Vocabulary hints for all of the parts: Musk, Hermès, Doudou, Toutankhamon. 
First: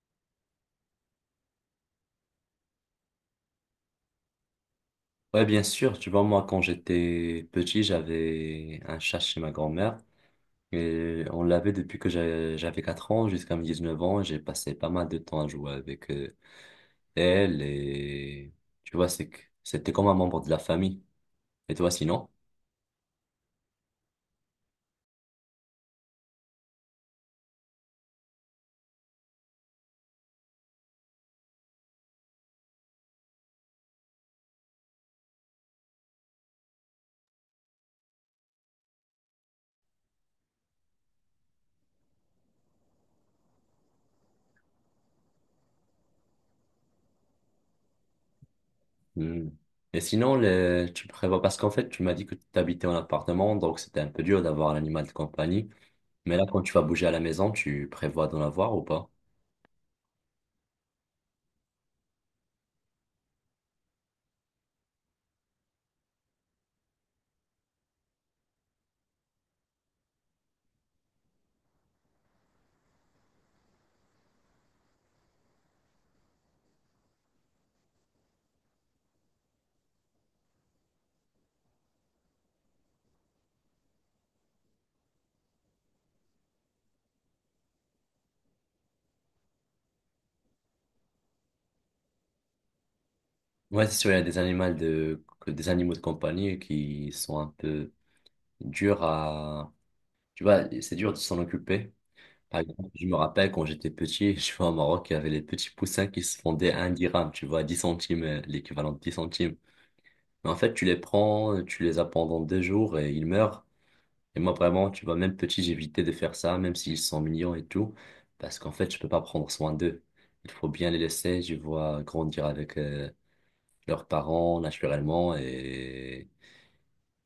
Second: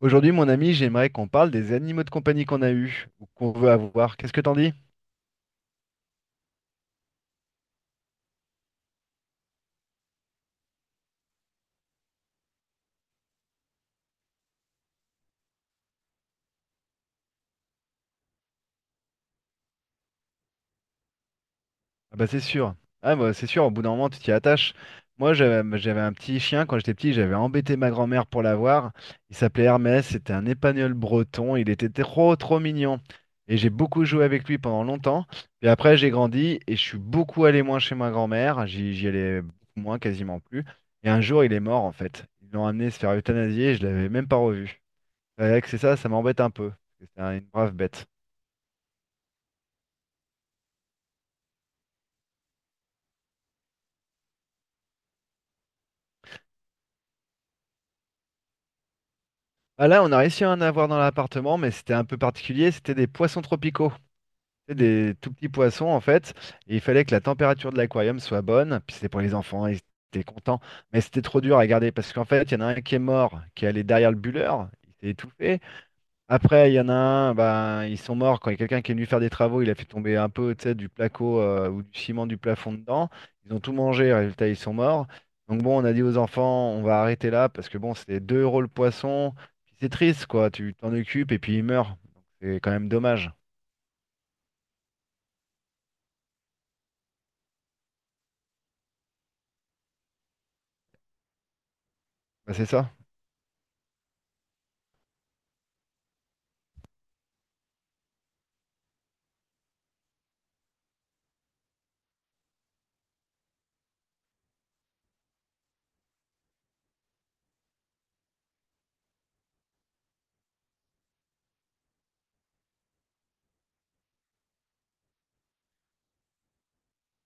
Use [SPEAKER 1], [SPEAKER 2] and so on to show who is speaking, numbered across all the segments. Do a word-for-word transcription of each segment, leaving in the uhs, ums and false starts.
[SPEAKER 1] Aujourd'hui, mon ami, j'aimerais qu'on parle des animaux de compagnie qu'on a eus ou qu'on veut avoir. Qu'est-ce que t'en dis?
[SPEAKER 2] Ouais, bien sûr. Tu vois, moi, quand j'étais petit, j'avais un chat chez ma grand-mère. Et on l'avait depuis que j'a- j'avais quatre ans jusqu'à mes dix neuf ans. J'ai passé pas mal de temps à jouer avec euh, elle. Et tu vois, c'est que c'était comme un membre de la famille. Et toi,
[SPEAKER 1] Ah bah
[SPEAKER 2] sinon?
[SPEAKER 1] c'est sûr. Ah bah c'est sûr, au bout d'un moment, tu t'y attaches. Moi, j'avais j'avais un petit chien quand j'étais petit, j'avais embêté ma grand-mère pour l'avoir. Il s'appelait Hermès, c'était un épagneul breton, il était trop trop mignon. Et j'ai beaucoup joué avec lui pendant longtemps. Puis après, j'ai grandi et je suis beaucoup allé moins chez ma grand-mère, j'y j'y allais beaucoup moins, quasiment plus. Et un jour, il est mort en fait. Ils l'ont amené se faire euthanasier et je l'avais même pas revu. C'est vrai que c'est ça, ça m'embête un peu. parce que C'est un- une brave bête.
[SPEAKER 2] Hmm. Et sinon, le- tu prévois, parce qu'en fait, tu m'as dit que tu habitais en appartement, donc c'était un peu dur d'avoir un animal de compagnie. Mais là, quand tu vas bouger à la maison, tu prévois d'en avoir ou pas?
[SPEAKER 1] Ah là, on a réussi à en avoir dans l'appartement, mais c'était un peu particulier. C'était des poissons tropicaux. C'était des tout petits poissons, en fait. Et il fallait que la température de l'aquarium soit bonne. Puis c'était pour les enfants, ils étaient contents. Mais c'était trop dur à garder parce qu'en fait, il y en a un qui est mort, qui est allé derrière le bulleur. Il s'est étouffé. Après, il y en a un, ben, ils sont morts. Quand il y a quelqu'un qui est venu faire des travaux, il a fait tomber un peu, tu sais, du placo euh, ou du ciment du plafond dedans. Ils ont tout mangé, résultat, ils sont morts. Donc bon, on a dit aux enfants, on va arrêter là parce que bon, c'est deux euros le poisson. Puis c'est triste, quoi. Tu t'en occupes et puis il meurt. Donc, C'est quand même dommage.
[SPEAKER 2] Ouais, c'est sûr, il y a des animaux de, que- des animaux de compagnie qui sont un peu durs à, tu vois, c'est dur de s'en occuper.
[SPEAKER 1] Bah,
[SPEAKER 2] Par
[SPEAKER 1] c'est
[SPEAKER 2] exemple,
[SPEAKER 1] ça.
[SPEAKER 2] je me rappelle quand j'étais petit, je vois au Maroc, il y avait les petits poussins qui se vendaient à un dirham, tu vois, dix centimes, euh, l'équivalent de dix centimes. Mais en fait, tu les prends, tu les as pendant deux jours et ils meurent. Et moi, vraiment, tu vois, même petit, j'évitais de faire ça, même s'ils sont mignons et tout, parce qu'en fait, je peux pas prendre soin d'eux. Il faut bien les laisser, je vois, grandir avec, euh, leurs parents naturellement. Et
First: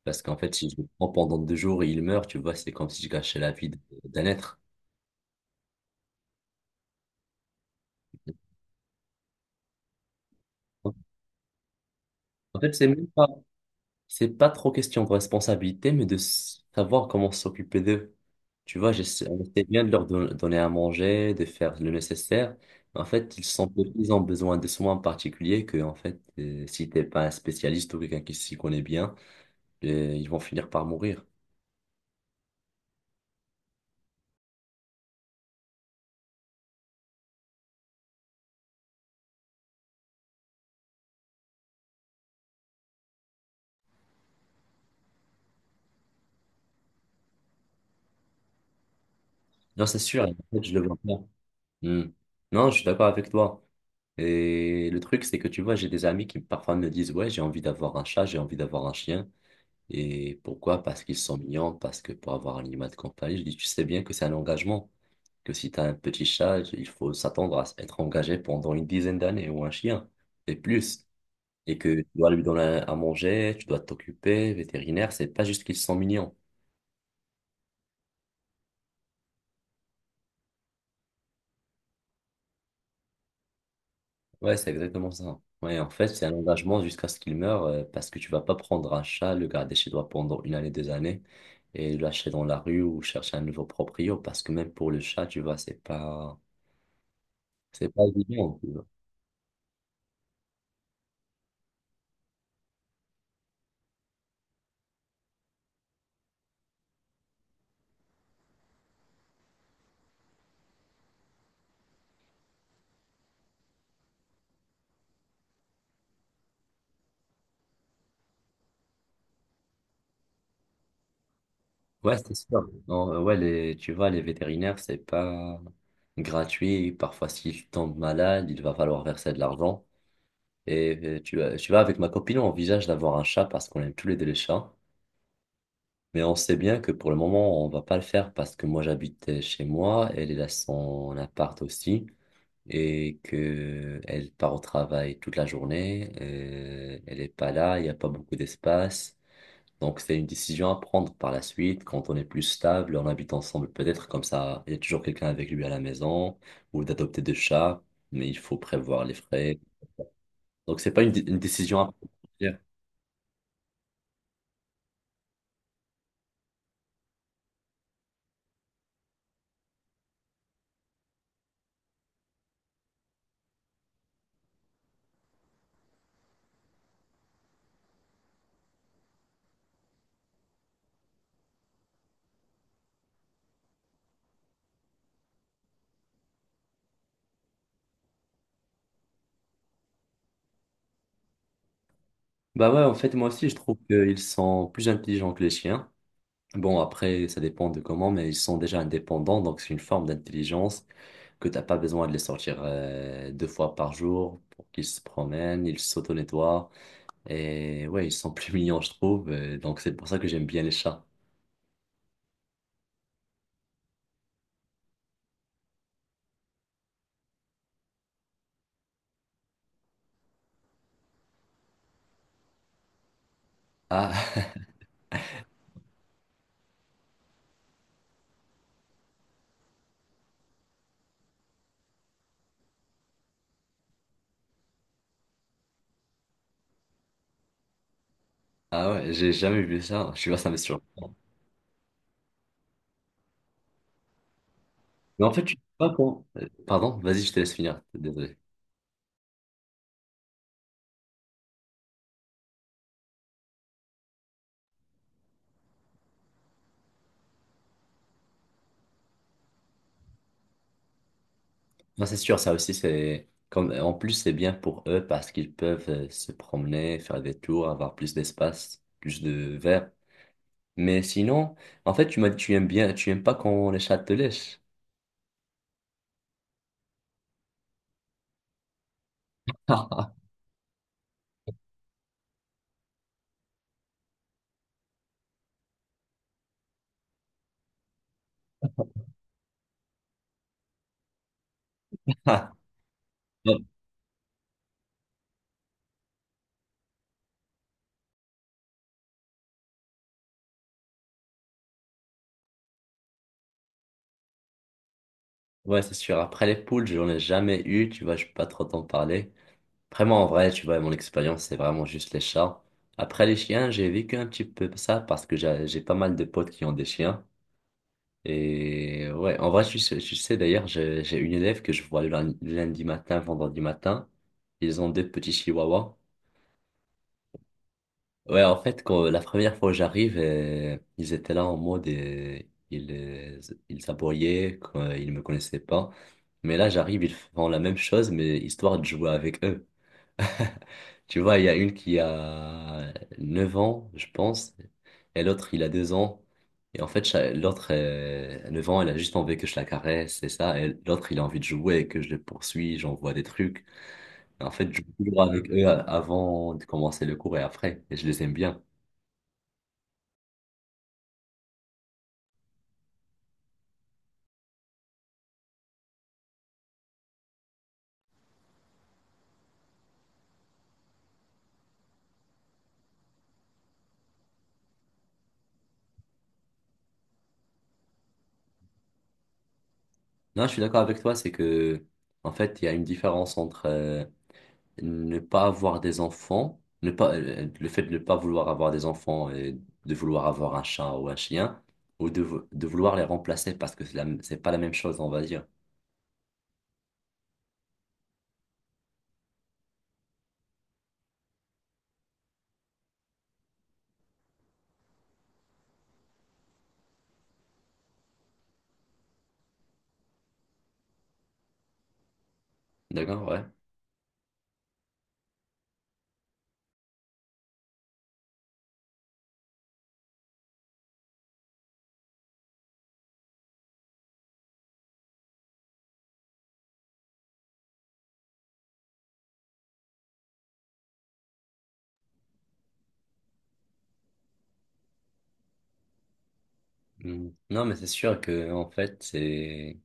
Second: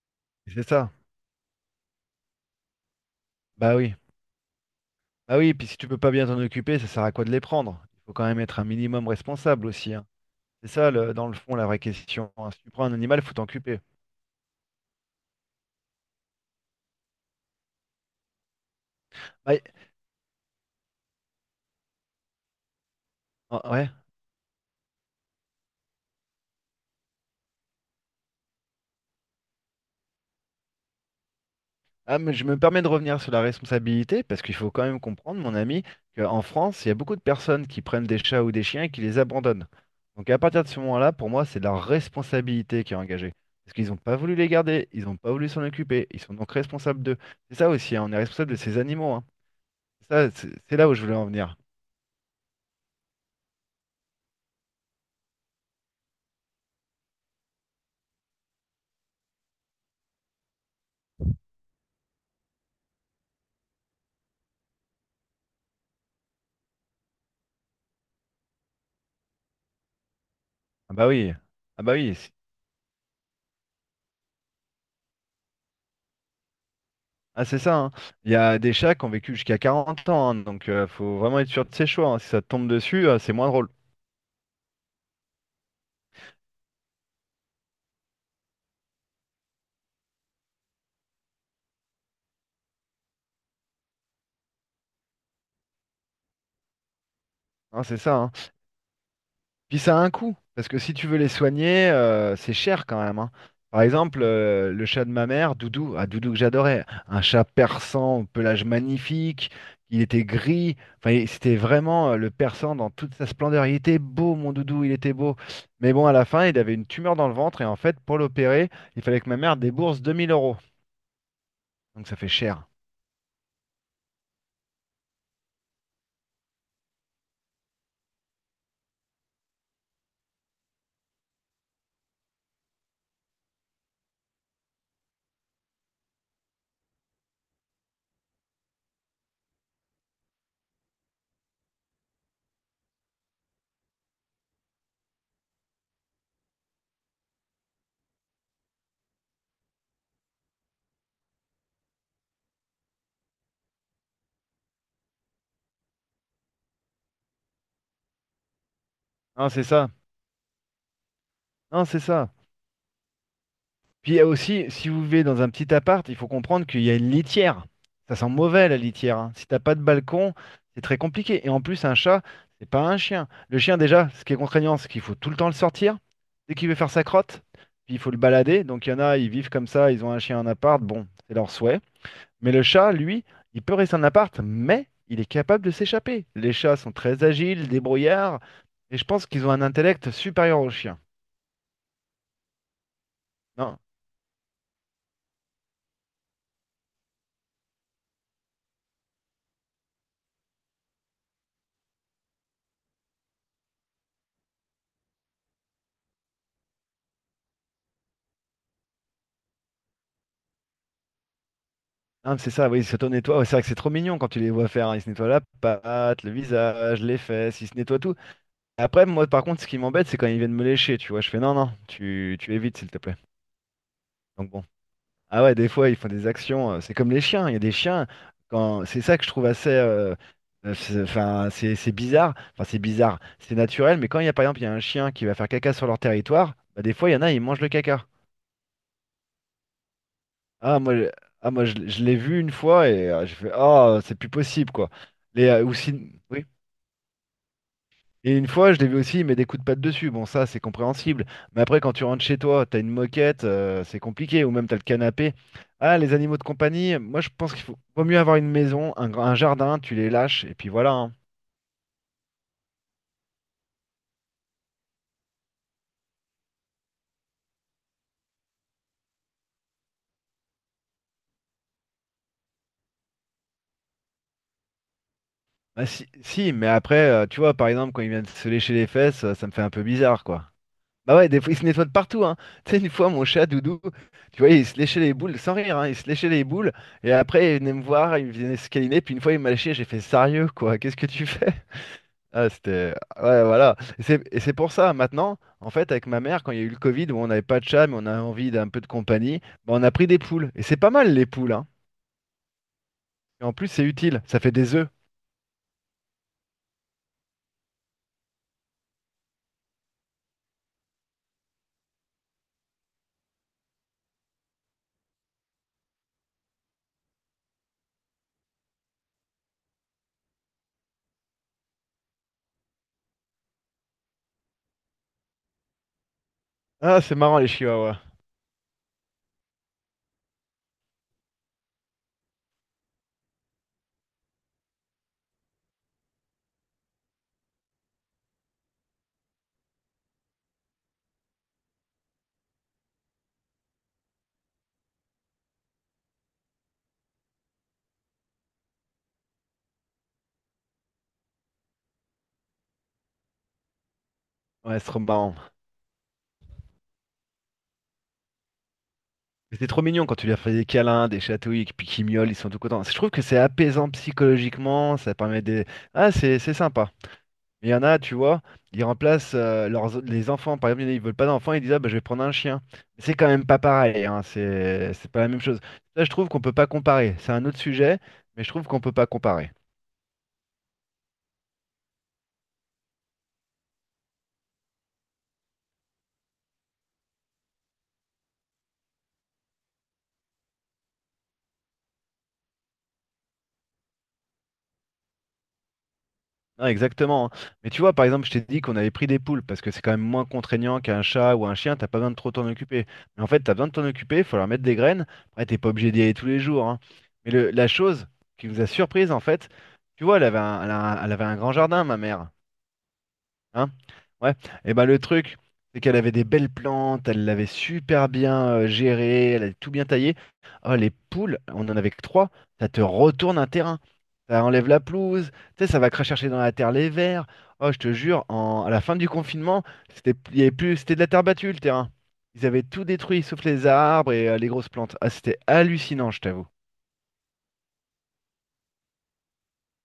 [SPEAKER 2] parce qu'en fait,
[SPEAKER 1] C'est
[SPEAKER 2] si je le
[SPEAKER 1] ça.
[SPEAKER 2] prends pendant deux jours et il meurt, tu vois, c'est comme si je gâchais la vie
[SPEAKER 1] Bah
[SPEAKER 2] de-
[SPEAKER 1] oui.
[SPEAKER 2] d'un être.
[SPEAKER 1] Bah oui, puis si tu peux pas bien t'en occuper, ça sert à quoi de les prendre? Il faut quand même être un minimum responsable aussi, hein. C'est ça, le- dans le fond, la vraie question, hein.
[SPEAKER 2] En
[SPEAKER 1] Si tu
[SPEAKER 2] fait,
[SPEAKER 1] prends
[SPEAKER 2] c'est
[SPEAKER 1] un
[SPEAKER 2] même
[SPEAKER 1] animal,
[SPEAKER 2] pas,
[SPEAKER 1] faut t'en occuper.
[SPEAKER 2] c'est pas trop question de responsabilité, mais de s- savoir comment s'occuper d'eux. Tu vois, j'essaie, on
[SPEAKER 1] Bah, y-
[SPEAKER 2] essaie bien de leur don- donner à manger, de faire le nécessaire. Mais en fait, ils
[SPEAKER 1] ah,
[SPEAKER 2] sont
[SPEAKER 1] ouais.
[SPEAKER 2] ils ont besoin de soins particuliers que, en fait, euh, si t'es pas un spécialiste ou quelqu'un qui s'y connaît bien, euh, ils vont finir par mourir.
[SPEAKER 1] Ah, mais je me permets de revenir sur la responsabilité parce qu'il faut quand même comprendre, mon ami, qu'en France, il y a beaucoup de personnes qui prennent des chats ou des chiens et qui les abandonnent. Donc à partir de ce moment-là, pour moi, c'est leur responsabilité qui est engagée. Parce qu'ils n'ont pas voulu les garder, ils n'ont pas voulu s'en occuper, ils sont donc responsables d'eux. C'est ça aussi, hein, on est responsable de ces animaux, hein.
[SPEAKER 2] Non, c'est sûr,
[SPEAKER 1] Ça,
[SPEAKER 2] en
[SPEAKER 1] c'est
[SPEAKER 2] fait, je
[SPEAKER 1] c'est
[SPEAKER 2] le
[SPEAKER 1] là où
[SPEAKER 2] vois
[SPEAKER 1] je voulais
[SPEAKER 2] bien.
[SPEAKER 1] en venir.
[SPEAKER 2] Hmm. Non, je suis d'accord avec toi. Et le truc, c'est que tu vois, j'ai des amis qui parfois me disent, ouais, j'ai envie d'avoir un chat, j'ai envie d'avoir un chien. Et pourquoi? Parce qu'ils sont mignons, parce que pour avoir un animal de compagnie, je dis, tu sais bien que c'est un engagement, que si tu as un petit chat, il faut s'attendre à être engagé pendant une dizaine d'années, ou un chien, et
[SPEAKER 1] Ah
[SPEAKER 2] plus.
[SPEAKER 1] bah oui,
[SPEAKER 2] Et
[SPEAKER 1] ah bah
[SPEAKER 2] que tu
[SPEAKER 1] oui,
[SPEAKER 2] dois
[SPEAKER 1] c'est-
[SPEAKER 2] lui donner à manger, tu dois t'occuper, vétérinaire, c'est pas juste qu'ils sont mignons.
[SPEAKER 1] ah c'est ça, hein. Il y a des chats qui ont vécu jusqu'à 40 ans, hein, donc euh, faut vraiment être sûr de ses choix, hein. Si ça te tombe dessus, euh, c'est moins drôle.
[SPEAKER 2] Ouais, c'est exactement ça. Ouais, en fait, c'est un engagement jusqu'à ce qu'il meure, euh, parce que tu vas pas prendre un chat, le garder chez toi pendant une année, deux années, et le lâcher dans la rue ou chercher un nouveau proprio, parce que même pour le chat, tu vois, c'est pas,
[SPEAKER 1] Hein,
[SPEAKER 2] c'est
[SPEAKER 1] c'est
[SPEAKER 2] pas
[SPEAKER 1] ça, hein.
[SPEAKER 2] évident. Tu vois.
[SPEAKER 1] Puis ça a un coût, parce que si tu veux les soigner, euh, c'est cher quand même, hein. Par exemple, euh, le chat de ma mère, Doudou, ah, Doudou que j'adorais, un chat persan, au pelage magnifique, il était gris, enfin il- c'était vraiment euh, le persan dans toute sa splendeur. Il était beau, mon Doudou, il était beau. Mais bon, à la fin, il avait une tumeur dans le ventre, et en fait, pour l'opérer, il fallait que ma mère débourse deux mille euros. Donc ça
[SPEAKER 2] Ouais,
[SPEAKER 1] fait
[SPEAKER 2] c'est
[SPEAKER 1] cher.
[SPEAKER 2] sûr. Non, euh, ouais, les, tu vois, les vétérinaires, c'est pas gratuit. Parfois, s'il tombe malade, il va falloir verser de l'argent. Et euh, tu, vois- tu vois, avec ma copine, on envisage d'avoir un chat parce qu'on aime tous les deux les chats. Mais on sait bien que pour le moment, on va pas le faire, parce que moi, j'habite chez moi, elle elle a son appart aussi, et que elle part au travail toute la journée. Euh, elle est pas là, il n'y a pas beaucoup d'espace. Donc, c'est une décision à prendre par la suite, quand on est plus stable, on habite ensemble, peut-être comme ça il y a toujours quelqu'un avec lui à la maison, ou d'adopter deux chats, mais il faut prévoir les
[SPEAKER 1] Non,
[SPEAKER 2] frais.
[SPEAKER 1] c'est ça.
[SPEAKER 2] Donc, c'est pas une, dé- une décision à
[SPEAKER 1] Non, c'est ça.
[SPEAKER 2] prendre.
[SPEAKER 1] Puis il y a aussi, si vous vivez dans un petit appart, il faut comprendre qu'il y a une litière. Ça sent mauvais la litière, hein. Si t'as pas de balcon, c'est très compliqué. Et en plus, un chat, c'est pas un chien. Le chien, déjà, ce qui est contraignant, c'est qu'il faut tout le temps le sortir. Dès qu'il veut faire sa crotte, puis il faut le balader. Donc il y en a, ils vivent comme ça, ils ont un chien en appart, bon, c'est leur souhait. Mais le chat, lui, il peut rester en appart, mais il est capable de s'échapper. Les chats sont très agiles, débrouillards, et je pense qu'ils ont un intellect supérieur aux chiens.
[SPEAKER 2] Bah ouais, en fait, moi aussi, je trouve
[SPEAKER 1] Non,
[SPEAKER 2] qu'ils sont plus intelligents que les chiens. Bon, après, ça dépend de comment, mais ils sont déjà indépendants, donc c'est une forme d'intelligence, que t'as pas besoin de les sortir euh, deux fois par jour pour qu'ils se promènent, ils s'auto-nettoient. Et ouais, ils sont plus mignons, je trouve. euh, donc c'est pour ça que j'aime bien les chats.
[SPEAKER 1] Ah, mais c'est ça, oui, ils s'auto-nettoient. Ouais, c'est vrai que c'est trop mignon quand tu les vois faire, hein. Ils se nettoient la patte, le visage, les fesses, ils se nettoient tout. Après, moi, par contre, ce qui m'embête, c'est quand ils viennent me lécher, tu vois. Je fais non, non, tu, tu évites, s'il te plaît.
[SPEAKER 2] Ah,
[SPEAKER 1] Donc bon. Ah ouais, des fois, ils font des actions. euh, C'est comme les chiens. Il y a des chiens, quand... c'est ça que je trouve assez. euh, euh, c'est- Enfin, c'est c'est bizarre. Enfin, c'est bizarre. C'est naturel, mais quand il y a, par exemple, il y a un chien qui va faire caca sur leur territoire, bah, des fois, il y en a, ils mangent le caca.
[SPEAKER 2] ah ouais, j'ai jamais vu ça. Je suis pas, ça me
[SPEAKER 1] Ah moi, je-
[SPEAKER 2] surprend.
[SPEAKER 1] ah, moi je, l'ai je l'ai vu une fois et euh, j'ai fait ah c'est plus possible, quoi.
[SPEAKER 2] Mais en fait,
[SPEAKER 1] Les,
[SPEAKER 2] tu sais
[SPEAKER 1] euh, ou
[SPEAKER 2] pas
[SPEAKER 1] si-
[SPEAKER 2] quand.
[SPEAKER 1] Oui.
[SPEAKER 2] euh, Pardon, vas-y, je te laisse finir.
[SPEAKER 1] Et
[SPEAKER 2] Désolé.
[SPEAKER 1] une fois je l'ai vu aussi il met des coups de patte dessus. Bon ça c'est compréhensible. Mais après quand tu rentres chez toi t'as une moquette, euh, c'est compliqué ou même t'as le canapé. Ah, les animaux de compagnie, moi je pense qu'il faut vaut mieux avoir une maison, un, grand- un jardin, tu les lâches et puis voilà, hein.
[SPEAKER 2] Non, c'est sûr, ça aussi, c'est. Comme, en plus, c'est bien pour eux parce qu'ils peuvent euh, se promener, faire des tours, avoir plus d'espace, plus de verre. Mais sinon, en fait, tu m'as dit tu aimes bien, tu aimes pas quand les chats te lèchent.
[SPEAKER 1] Ah, si, si mais après euh, tu vois par exemple quand ils viennent se lécher les fesses, euh, ça me fait un peu bizarre, quoi. Bah ouais, des fois, il se nettoie de partout, hein. Tu sais, une fois, mon chat, Doudou, tu vois, il se léchait les boules, sans rire, hein, il se léchait les boules, et après, il venait me voir, il venait se câliner, puis une fois, il m'a léché, j'ai fait, sérieux, quoi, qu'est-ce que tu fais? Ah, c'était... ouais, voilà. Et c'est et c'est pour ça, maintenant, en fait, avec ma mère, quand il y a eu le Covid, où on n'avait pas de chat, mais on avait envie d'un peu de compagnie, bah, on a pris des poules. Et c'est pas mal, les poules, hein. Et en plus, c'est utile, ça fait des œufs.
[SPEAKER 2] Ouais, c'est sûr. Après les poules, j'en ai jamais eu, tu vois, je peux pas trop t'en parler. Vraiment, en vrai, tu vois, mon expérience, c'est vraiment juste les chats. Après les chiens, j'ai vécu un petit peu ça parce que j'ai j'ai pas mal de potes qui ont des chiens. Et ouais, en vrai, tu sais, tu sais d'ailleurs, j'ai j'ai une élève que je vois le lun- lundi matin, vendredi matin. Ils ont deux petits chihuahuas.
[SPEAKER 1] Ah, c'est marrant, les chihuahuas.
[SPEAKER 2] Ouais, en fait, quand la première fois que j'arrive, euh, ils étaient là en mode, euh, ils, euh, ils s'aboyaient, quoi, ils me connaissaient pas. Mais là, j'arrive, ils font la même chose, mais histoire de jouer avec eux. Tu vois, il y a une qui a neuf ans, je pense, et l'autre, il a deux ans. Et en fait, cha- l'autre, euh, 9 ans, elle a juste envie que je la caresse, c'est ça. Et l'autre, il a envie de jouer, que je le poursuis, j'envoie des trucs. En fait, je
[SPEAKER 1] Ouais, c'est
[SPEAKER 2] joue
[SPEAKER 1] trop
[SPEAKER 2] toujours
[SPEAKER 1] marrant.
[SPEAKER 2] avec eux euh, avant de commencer le cours et après. Et je les aime bien.
[SPEAKER 1] Mais C'est trop mignon quand tu lui as fait des câlins, des chatouilles, et puis qu'ils miaulent, ils sont tout contents. Je trouve que c'est apaisant psychologiquement, ça permet des. Ah, c'est c'est sympa. Mais Il y en a, tu vois, ils remplacent euh, leurs, les enfants. Par exemple, il y en a, ils veulent pas d'enfants, ils disent, ah, bah, je vais prendre un chien. Mais C'est quand même pas pareil, hein, c'est c'est pas la même chose. Là, je trouve qu'on peut pas comparer. C'est un autre sujet, mais je trouve qu'on peut pas comparer.
[SPEAKER 2] Non, je suis d'accord avec toi, c'est que, en fait, il y a une différence entre euh, ne pas avoir des enfants, ne pas, euh, euh, le fait de ne pas vouloir avoir des enfants et de vouloir avoir un chat ou un chien, ou de, vou- de vouloir les remplacer parce que c'est la c'est pas la même chose, on va dire.
[SPEAKER 1] Non, exactement, hein. Mais tu vois, par exemple, je t'ai dit qu'on avait pris des poules parce que c'est quand même moins contraignant qu'un chat ou un chien, t'as pas besoin de trop t'en occuper. Mais en fait, t'as besoin de t'en occuper, il faut leur mettre des graines. Après, t'es pas obligé d'y aller tous les jours, hein. Mais le- la chose qui nous a surprise, en fait, tu vois, elle avait un, elle a un- elle avait un grand jardin, ma mère.
[SPEAKER 2] D'accord, ouais.
[SPEAKER 1] Hein? Ouais. Et ben le truc, c'est qu'elle avait des belles plantes, elle l'avait super bien euh, gérée, elle avait tout bien taillé. Oh, les poules, on en avait que trois, ça te retourne un terrain. Ça enlève la pelouse, tu sais, ça va cracher dans la terre les vers. Oh, je te jure, en- à la fin du confinement, c'était il y avait plus, c'était de la terre battue le terrain. Ils avaient tout détruit, sauf les arbres et euh, les grosses plantes. Ah, c'était hallucinant, je t'avoue.
[SPEAKER 2] Mm. Non, mais c'est sûr que, en fait, c'est,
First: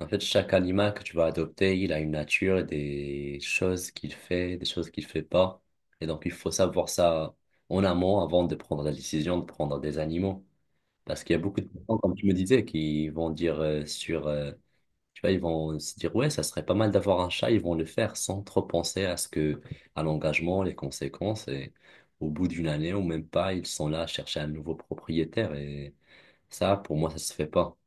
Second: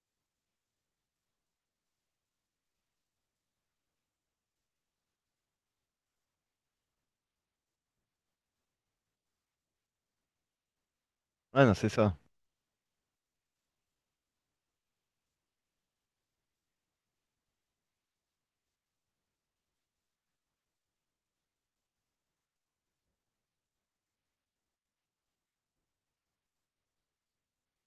[SPEAKER 2] en fait, chaque animal que tu vas adopter, il a une nature, et des choses qu'il fait, des choses qu'il fait pas. Et donc, il faut savoir ça en amont avant de prendre la décision de prendre des animaux. Parce qu'il y a beaucoup
[SPEAKER 1] Ah
[SPEAKER 2] de
[SPEAKER 1] non, c'est
[SPEAKER 2] gens, comme
[SPEAKER 1] ça.
[SPEAKER 2] tu me disais, qui vont dire euh, sur, euh, tu vois, ils vont se dire, ouais, ça serait pas mal d'avoir un chat, ils vont le faire sans trop penser à ce que, à l'engagement, les conséquences, et au bout d'une année ou même pas, ils sont là à chercher un nouveau propriétaire, et ça, pour moi, ça se fait pas.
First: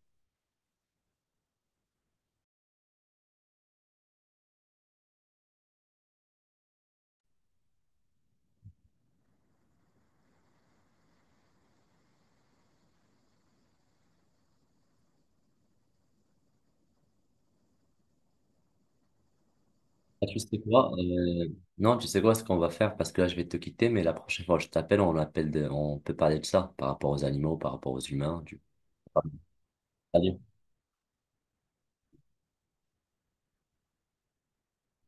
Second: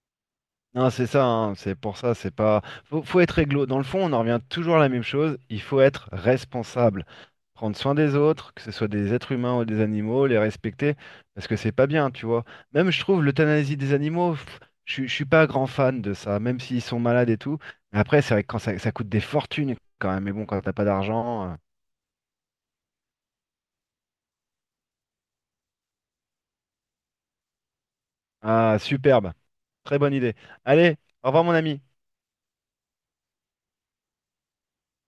[SPEAKER 1] Non, c'est ça, hein, c'est pour ça, c'est pas. Faut, faut être réglo. Dans le fond, on en revient toujours à la même chose. Il faut être responsable. Prendre soin des autres, que ce soit des êtres humains ou des animaux, les respecter, parce que c'est pas bien, tu vois. Même, je trouve, l'euthanasie des animaux, pff, je, suis je suis pas grand fan de ça, même s'ils sont malades et tout. Mais Après, c'est vrai que quand ça, ça coûte des fortunes quand même,
[SPEAKER 2] Ah,
[SPEAKER 1] mais
[SPEAKER 2] tu
[SPEAKER 1] bon,
[SPEAKER 2] sais
[SPEAKER 1] quand t'as pas
[SPEAKER 2] quoi? Euh,
[SPEAKER 1] d'argent. euh,
[SPEAKER 2] non, tu sais quoi, ce qu'on va faire, parce que là, je vais te quitter, mais la prochaine fois que je t'appelle, on appelle de- on peut parler de ça, par rapport aux animaux, par rapport aux humains. Tu-
[SPEAKER 1] Ah, superbe. Très bonne idée.
[SPEAKER 2] allez
[SPEAKER 1] Allez, au revoir, mon ami.